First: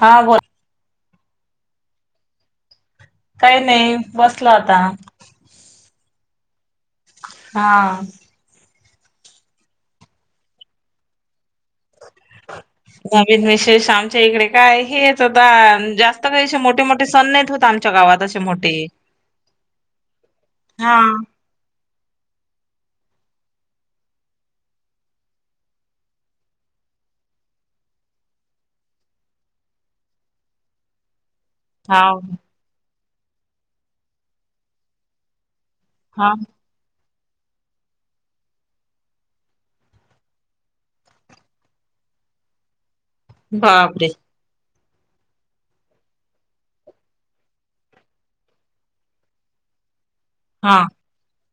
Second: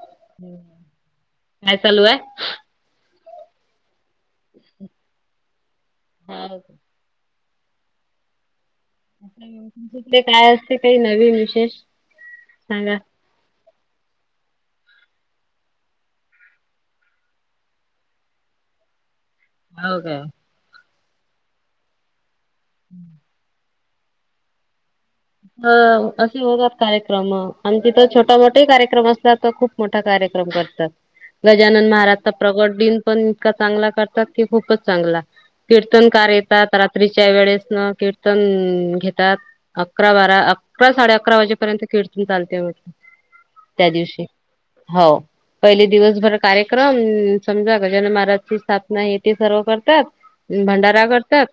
हा बोल काय चालूं आहे काही नाही बसलो आता हाव का हा ते काय असते ते नवीन विशेष सांगा नवीन विशेष आमच्या इकडे काय हेच आता जास्त काहीे असे मोठे मोठे सण नाही होत आम आमच्या गावात असे मोठे हो काय हा [inaudible] हा असे होतात कार्यक्रम आमच्या तर छोटा मोठा ही कार्यक्रम असतात खूप मोठा कार्यक्रम करतात गजानन हा महाराजचा प्रगट दिन पण इतका चांगला करतात की खूपच चांगला कीर्तनकार हा येतात रात्रीच्या वेळेस मग कीर्तन घेतात अकरा बारा अकरा साडे अकरा वाजेपर्यंत कीर्तन चालते त्या बापरे दिवशी हो पहिले दिवसभर कार्यक्रम समजा गजानन महाराजची स्थापना हे ते सर्व करतात हा भंडारा करतात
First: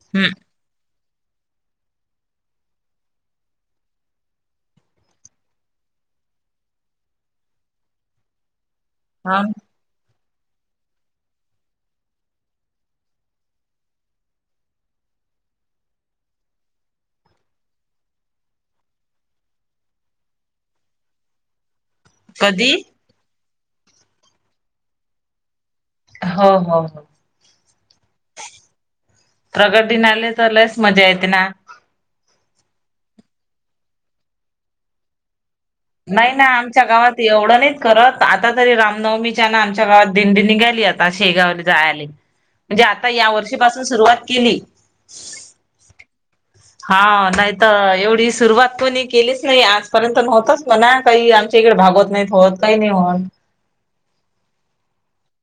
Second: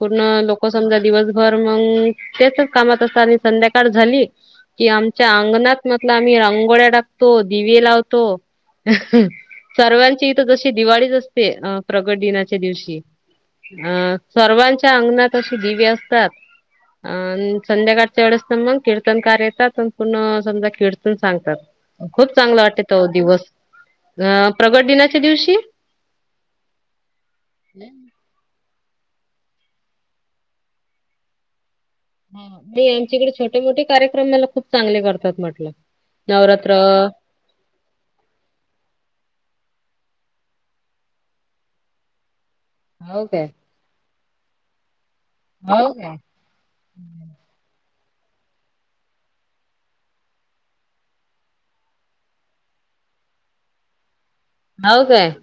पूर्ण हम्म लोक समजा दिवसभर मग तेचच कामात असत सारी संध्याकाळ झाली कि आमच्या अंगणात मग आम्ही रांंगोळ्या टाकतो दिवे लावतो हा सर्वांची इथ जशी दिवाळीच असते अ प्रगट दिनाच्या दिवशी आ सर्वांच्या अंगणात अशी दिवे असतात अ संध्याकाळच्या वेळेस ना मग कीर्तनकार येतात अण पुन्हा समजा कीर्तन सांगतात खूप चांगला कधी वाटते त दिवस अ प्रगट दिनाच्या दिवशी हो हो हो [inaudible] प्रकट दिनाले तर लयच मजा येतेना हा ते आमच्याकडे छोटे मोठे कार्यक्रमाला खूप चांगले करतात म्हटलं नाही ना नवरात्र आमच्या गावात एवढं नाही करत आता तरी रामनवमीच्या ना आमच्या गावात दिंडी निघाली आता शेगावला जायले म्हणजे आता हो या काय? वर्षीपासून सुरुवात केली हो काय हा नाही तर एवढी सुरुवात कोणी केलीच नाही आजपर्यंत नव्हतच ना काही आमच्या इकडे भागवत नाहीत होत काही नाही होत हो काय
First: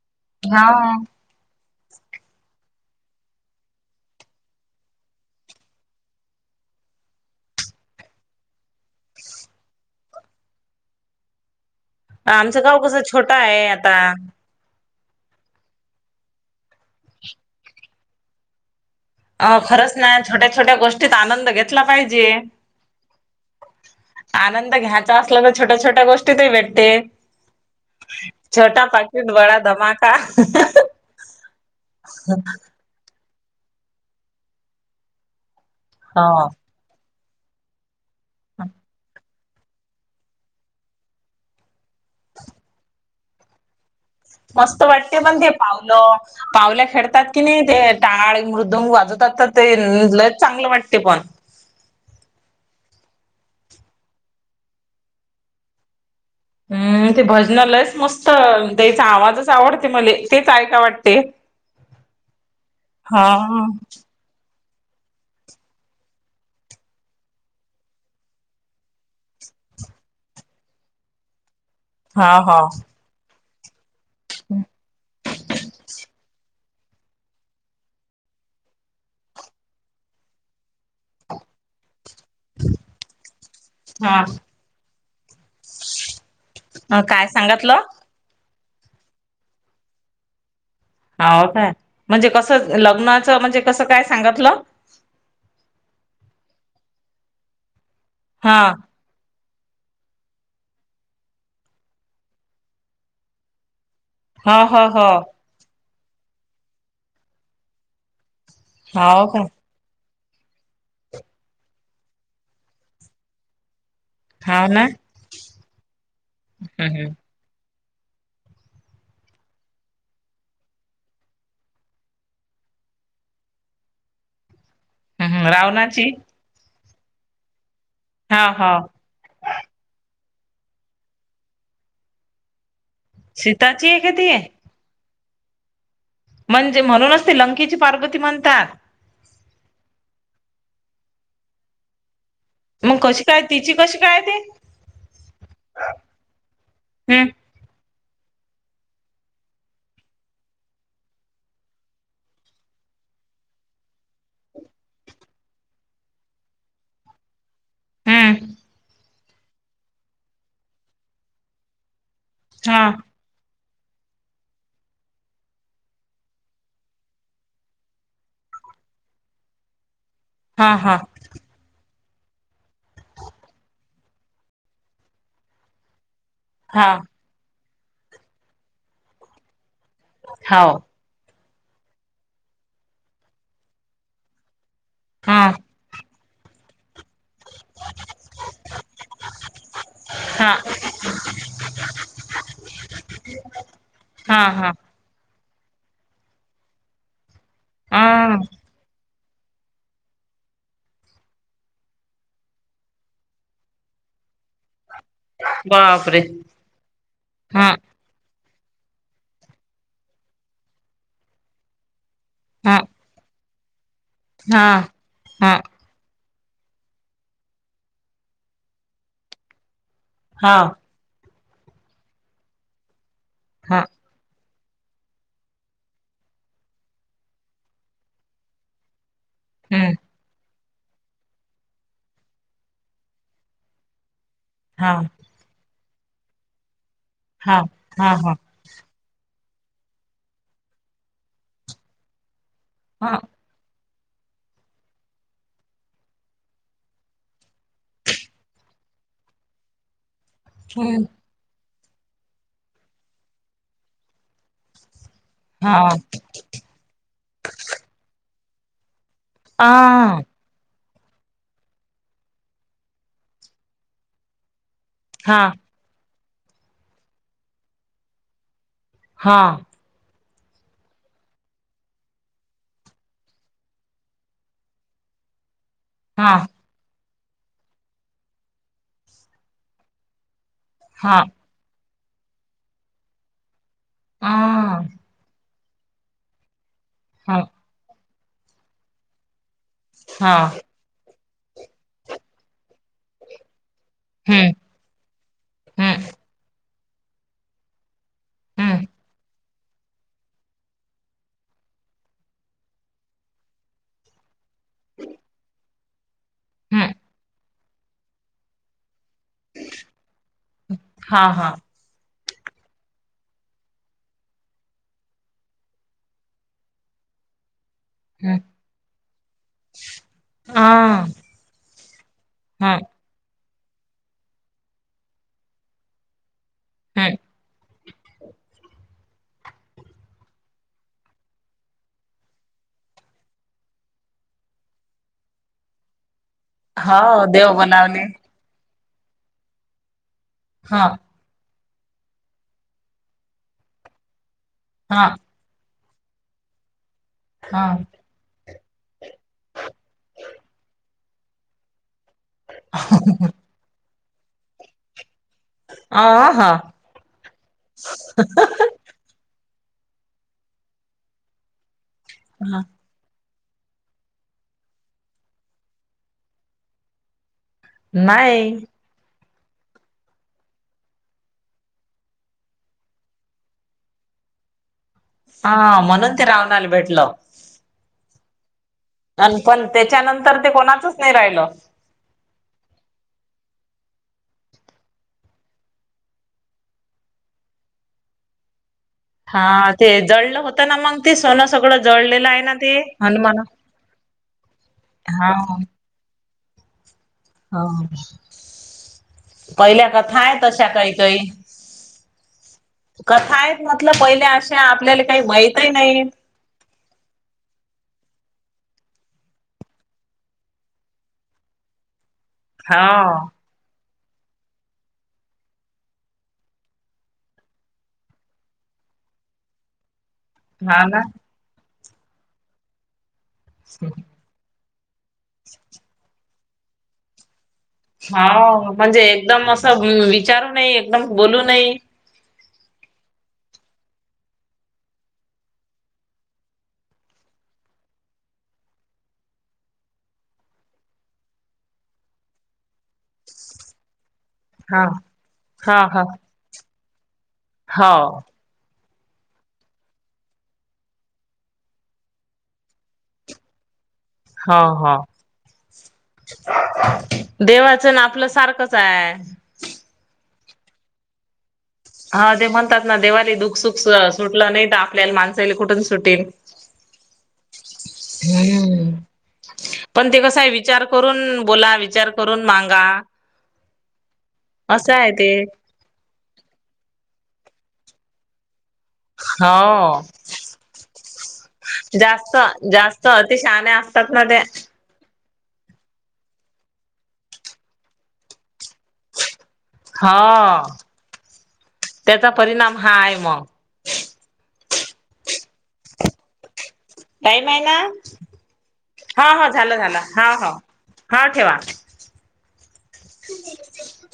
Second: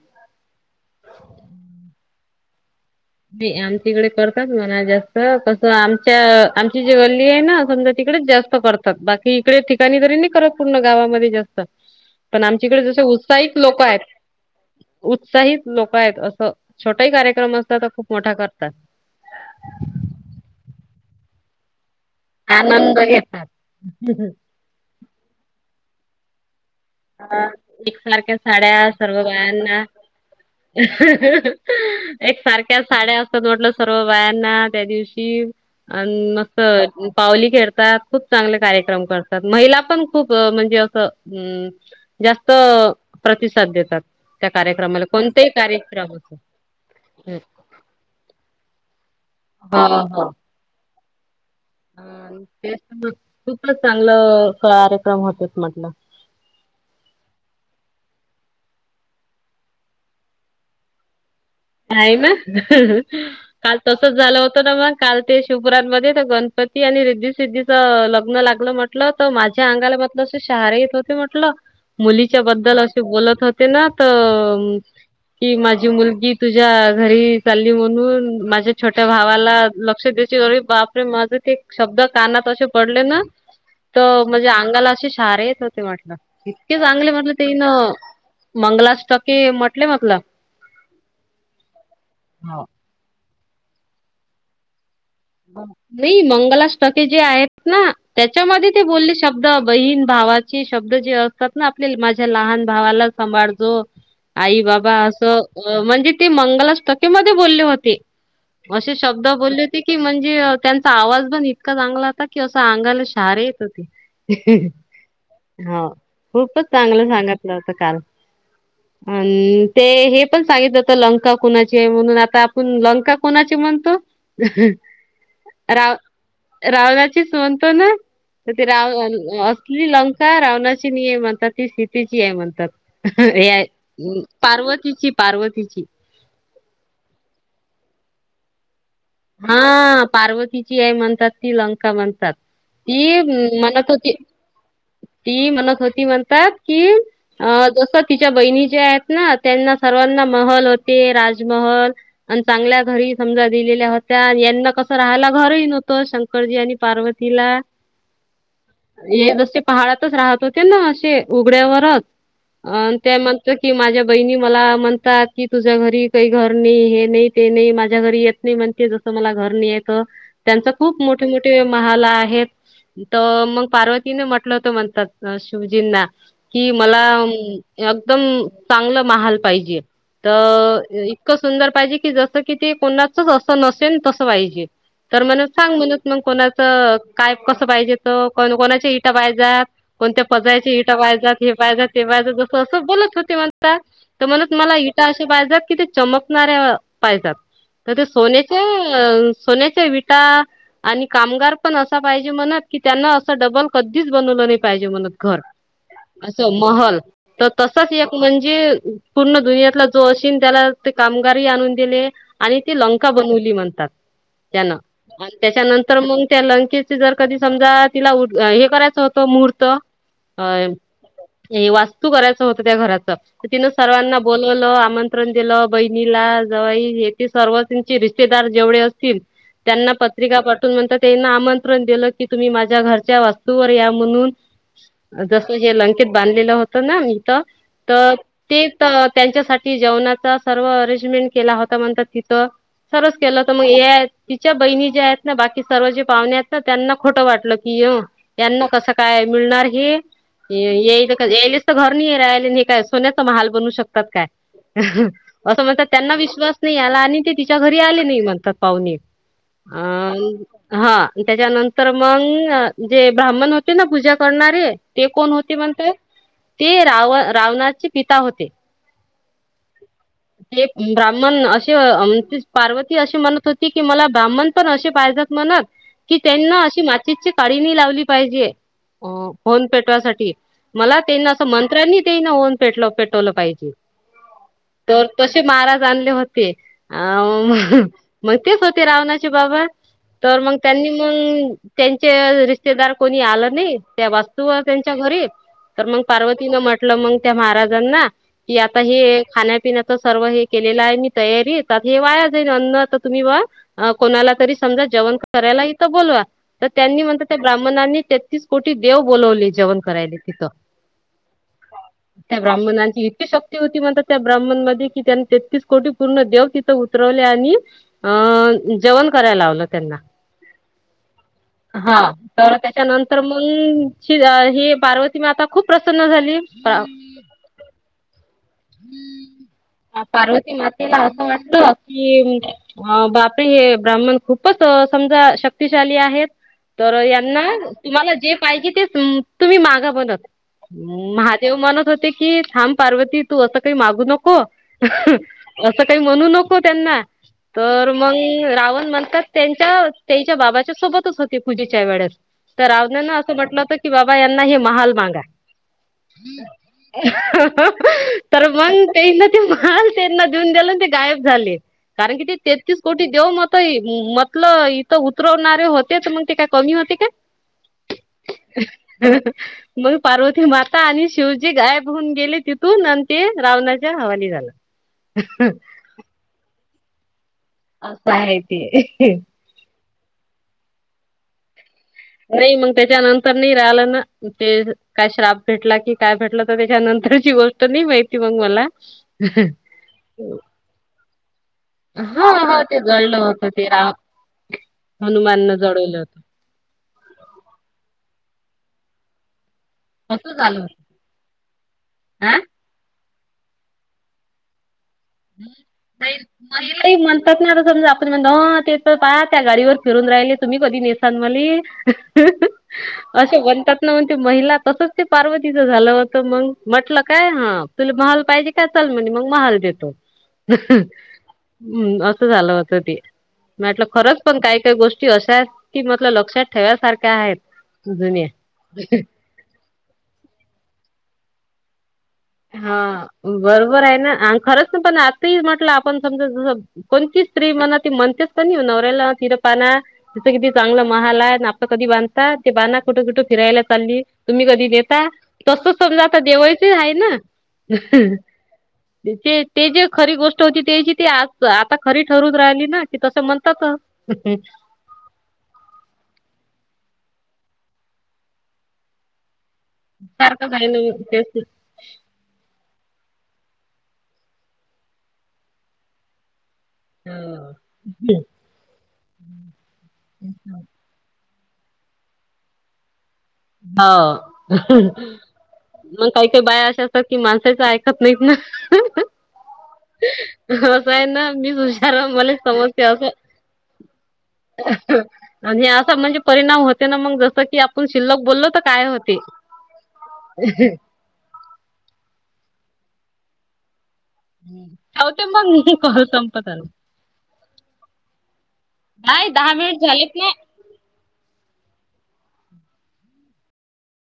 हा नाही आमच्या इकडे करतात म्हणा जास्त कसं आमच्या आमची जी गल्ली आहे ना समजा तिकडेच जास्त करतात बाकी इकडे ठिकाणी तरी नाही करत पूर्ण गावामध्ये जास्त पण आमचं गाव आमच्याकडे जसे कसं छोटं उत्साहित आहे लोक आता. आहेत उत्साहित लोक आहेत असं छोटाही कार्यक्रम असला तर खूप मोठा करतात अ खरंच ना छोट्या छोट्या गोष्टीत आनंद घेतला पाहिजे आनंद घेतात.. आनंद घ्या. असल्यान छोट्या छोट्या गोष्टीत ही भेटते.. अ एकसारख्या छोटा साड्या सर्व पाकीट बडा बायांना धमाका हा हा एक सारख साड्या असतात म्हटलं सर्व बायांना त्या दिवशी अ हो. मस्त पावली खेळतात खूप चांगले कार्यक्रम करतात महिला पण खूप म्हणजे असं अ जास्त प्रतिसाद देतात. त्या मस्त कार्यक्रमाला वाटते पण कोणतेही ते कार्यक्रम भावलं असो भावल्या खेळतात हं. की नाही ते टाळ मृदूंग वाजवतात ते हो लय चांगलं वाटते पण त्या खूप चांगलं कार्यक्रम होत म्हटलं. हम्म ते भजनालयच मस्त त्याचा आवाजच आवडते मला तेच ऐका वाटते. हेना, हा काल तसच झालं होत. मग काल ते शिपरामध्ये तर गणपती आणि रिद्धसिद्धीच लग्न लागलं म्ह- - म्हटलं तर माझ्या अंगाला मधलं अस शहारे येत होते म्हटलं हा मुलीच्या हा बद्दल असे बोलत होते ना तर कि माझी मुलगी तुझ्या घरी चालली म्हणून माझ्या छोट्या भावाला लक्ष द्यायचे अरे बापरे माझं ते शब्द कानात असे पडले ना तर म्हणजे अंगाला असे शहारी येत होते म्हटलं. इतके हा चांगले काय म्हटल तेन सांगितलं मंगलाष्टके म्हटले म्हटलं. हो काय म्हणजे कसं लग्नाचं म्हणजे कसं काय सांगितलं. नाही मंगलाष्टके जे आहेत ना हा त्याच्यामध्ये ते बोलले शब- - शब्द बहीण भावाचे शब्द जे असतात ना आपल्या माझ्या लहान भावाला सांभाळतो. हो आई हो बाबा हो असं म्हणजे ते मंगलाष्टकी मधे बोलले होते. अशीे हो शब्द का बोलले. की म्हणजे त्यांचा आवाज पण इतका चांगला होता की असं अंगाला शहारे येत होती. हाव ना हो खूपच हम्म चांगलं हम्म. सांगितलं. आणि ते हे पण सांगितलं आता लंका कोणाची म्हणून, आता आपण लंका कोणाची म्हणतो? [unintelligible] रावणाची. रावनाचीच म्हणतो ना हा तर ते हो रावण अस- - आपली लंका रावणाची नाही आहे म्हणतात ती सीतेची आहे म्हणतात. हा हे आहे.... सीताची का ती पार्वतीची पार्वतीची. म्हणजे म्हणूनच ते लंकेची पार्वती म्हणतात. हा पार्वतीची आहे म्हणतात ती लंका म्हणतात. मग ती कशी काय तिची म्हणत कशी होती. काय ते ती म्हणत होती म्हणतात की हम्म अ जस तिच्या बहिणी ज्या आहेत ना त्यांना सर्वांना महल होते राजमहल आणि चांगल्या घरी समजा दिलेल्या होत त्या यांना कसं राहायला घरही नव्हतं शंकरजी आणि पार्वतीला हा.. हे जसे पहाडातच राहत होते ना असे उघड्यावरच हा अ त्या की माझ्या बहिणी मला म्हणतात की तुझ्या घरी काही घर नाही हे नाही ते नाही माझ्या घरी येत- - म्हणते जसं मला घरणी येत त्यांच हा हा खूप मोठे मोठे महाला आहेत तर मग पार्वतीने म्हटलंत म्हणतात शिवजींना की हा मला अं... यकदम चांगलं महाल पाहिजे त..... हाव इतक सुंदर पाहिजे कि जसं कि ते कोणाचचं असं नसेन तसं पाहिजे, तर हा मन सांग म्हने मंग कोणाचं काय कसं पाहिजे त कन कोणाच्या इटा पायजात कोणत्या हा पजायची इटा पाहाजात हे पाहिजात ते पाहिज जसं असं बोलत होते म्हणता तर हा म्हणत हा मला इटा अशा पायजात की ते चमकणाऱ्या पायजात तर ते हा सोने ह्म् अ, सोन्याच्या विटा आनि कामगार पन असा पाहिजे म्हनत की त्यांनं असं डबल कधीच बनवलं नाही पायजे म्हनत घर बापरे असं महल त हा तसच येक म्हणजे, पूर्ण दुनियातला जो अशीन त्याला ते कामगारही आणून दिले आणि हा ती लंका बनवली म्हणतात, हा त्यान आणि हा त्याच्यानं तर मंग त्या लंकेचे जर कधी समजा तिला हे करायचं होतं मुहूर्त अ हा हे वास्तू करायचं होतं त्या घराच, त तिनं हा सर्वांना बोलवलं आमंत्रण दिलं बहिणीला जावई हे ते सर्व त्येंचे रिश्ते रिश्तेदार जेवढे असतील त्यांना हम्म पत्रिका पा पाठवून नंतर त्यानं आमंत्रण दिलं की तुम्ही माझ्या घरच्या वास्तूवर या म्हणून हा जस हे लंकेत बांधलेलं होतं ना इथ हा हा तर हा ते तर त्यांच्यासाठी जेवणाचा सर्व अरेंजमेंट केला होता म्हणतात तिथं सर्वच हा केलंत मग ये या त तिच्या बहिणी ज्या आहेत ना बाकी सर्व जे पाहुणे आहेत ना त्यांना खोटं वाटलं की यो त्यांना कसंकाय मिळणार हे ही हम्म याईल क घ्याईले स्वतः च घर नाही राहाले न हे काय सोन्याचा महाल बनवू शकतात काय, असं हा म्हणतात त्यांना विश्वास नाही आला आनि ते तिच्या घरी आले नाही म्हनतात पाहुणे आ अ हा तेच्यानंतर मंग जे ब्राह्मण होते न पूजा करणारे ते कोण हा होते म्हनते? ते राव रावणाचे पिता होते हा. ते ब्राह्मण असे अ पार्वती अशी म्हणत होती की मला ब्राह्मण पण असे पाहिजात म्हणत की हा त्येईन् अशी तितची काडी नाई लावली पायजे होम पेटवासाठी मला हा त्येईन असं मंत्र्यांनी त्यांना होन पेटलय पेटवलं पाहिजे आ तर तसे माराज आणले होते अ हा म ह मग तेच होते रावणाचे बाबा हा तर मंग त्यांनी मंग त्यांचे रिश्तेदार कोणी आलं नाही, त्या हम्म वास्तूवर त्यांच्या घरी तर मंग हम्म पार्वतीनं म्हटलं मंग त्या महाराजांना की आता हम्म हे खाण्यापिण्याचं सर्व हे केलेलं आहे मी तयारी हे वाया जाईन अन्न त तुम्ही बा अ कोणाला तरी समजा जेवण करायला इथं बोलवा तर हम्म त्यांनी म्हनत ते ब्राह्मनांनी तेत्तीस् कोटी देव बोलवले जेवण करायले तिथं हा हा त्या ब्राह्मणांची इतकी शक्ती होती म्हनतात त्या ब्राह्मण मध्ये कि त्यांनी तेतीस कोटी पूर्ण देव उतरवले आणि अ हम्म जेवण कराय लावलं त्यांना आ हा तर हा त्याच्यानं तर मंग ही पार्वती माता खूप प्रसन्न झाली हम्म पार्वती मातेला असं वाटतं की अ बापरे हे ब्राह्मण खूपच अ समजा अ शक्तिशाली आहेत तर हा यांना, देव बनावले तुम्हाला जे पाहिजे ते तुम्ही माग म्हणत हा देव म्हणत होते की थांब पार्वती तू असं काही मागू नको हा. असं काही म्हणू नको त्यांना... हा तर... मग अं... रावण म्हणतात, ते त्यांच्या बाबांसोबतच होते पूजेच्या वेळेस... तर रावणाने असं म्हटलं होतं की, बाबा, यांना हे महाल मागा. अ हा तर मग त्याने ते महाल त्यांना देऊन टाकले, ते गायब झाले, कारण की ते हा तेहतीस... कुठे देऊ? म्हटलं, इथं उतरवणारेच होते, मग ते काय कमी होते का? [inaudible] नाही. ठेव इथं. मग पार्वतीमाता आणि शिवजी तिथून गायब होऊन गेले, आणि ते महाल रावणाच्या हवाली झाले. [inaudible] हा, म्हणून ते रावणाला भेटलं. असं आहे ते. आणि पण त्याच्यानंतर ते कोणाचंच नाही राहिलं. नाही, मग त्याच्यानंतर ते राहिलं नाही ना, त्याला काय शाप भेटला की... काय भेटलं, तर त्याच्यानंतरची गोष्ट मला नाही माहिती मग. हा, ते जळलं होतं ना मग ते सोनं सगळं जळलेलं हा आहे ना, ते हनुमान हा हनुमानाने जळवलं होतं. हं.. पहिल्या कथा असं आहे. झालं तशा काही काही होतं. कथा आहेत म्हटलं पहिल्या, अशा आपल्याला काही माहितीच नाही. मले काही म्हणतात ना, आता समजा आपण म्हणते, हं ते पण पाहा त्या गाडीवर फिरत राहिले, तुम्ही कधी नेसान मले. हा असं म्हणतात. [inaudible] महिला तसंच ते पार्वतीचं झालं होतं, मग म्हटलं, तुला महाल पाहिजे त्या चल, म्हण मग महाल देतो. हा ना. हं, असं झालं होतं ते, म्हटलं खरंच, पण काय काय गोष्ट अशात की, मतल लक्षात ठेवायासारखे आहेत. हा, जुन्या म्हणजे एकदम असं विचारू नये, एकदम बोलू नये. हा, बरोबर आहे ना, आणि खरंच ना, पण आता ही म्हटलं आपण समजु... कोणती स्त्री, म्हणा, ती म्हणतेच की नाही, ओ, नवऱ्याला तिर पाना... तिथं किती चांगला महाल आहे, आपलं कधी बांधता? ते पहा, कुठे कुठे फिरायला चालली. तुम्ही कधी हा देता, तसं हा हा समजा, आता देवायची आहे ना? हो ते जे खरी गोष्ट होती, ते जी ते, आ, आता खरी ठरून राहिली ना, की तसं म्हणतात? [inaudible] हा, हा, देवाचं आणि आपलं सारखंच आहे. सारखं आहे न, मग तेच, तेच. हा, ते म्हणतात ना, देवालाही दुःखसुख सुटलं नाही, आपल्याला माणसाला कुठून सुटेल. पण, ते कसाय, विचार. करून बोला, विचार करून मागा. हं असं आहे ते मग, काही काही बाया अशा असतात की, माणसाचं ऐकत नाहीत ना. हा असं आहे ना, मी हुशार आहे, मला समजतंय जास्त असं. अति शहाण्या असतात ना त्या. आणि, असा म्हणजे, परिणाम होतोय ना मग, जसं की आपण शिल्लक बोललो तर काय होते. हा त्याचा परिणाम हा आहे मग. हो ते मग म कर संपतल. टाईम आहे ना नाही ह दहा झालं मिनिट झालं झालेत ना. ह ह हा ठेवा. [inaudible]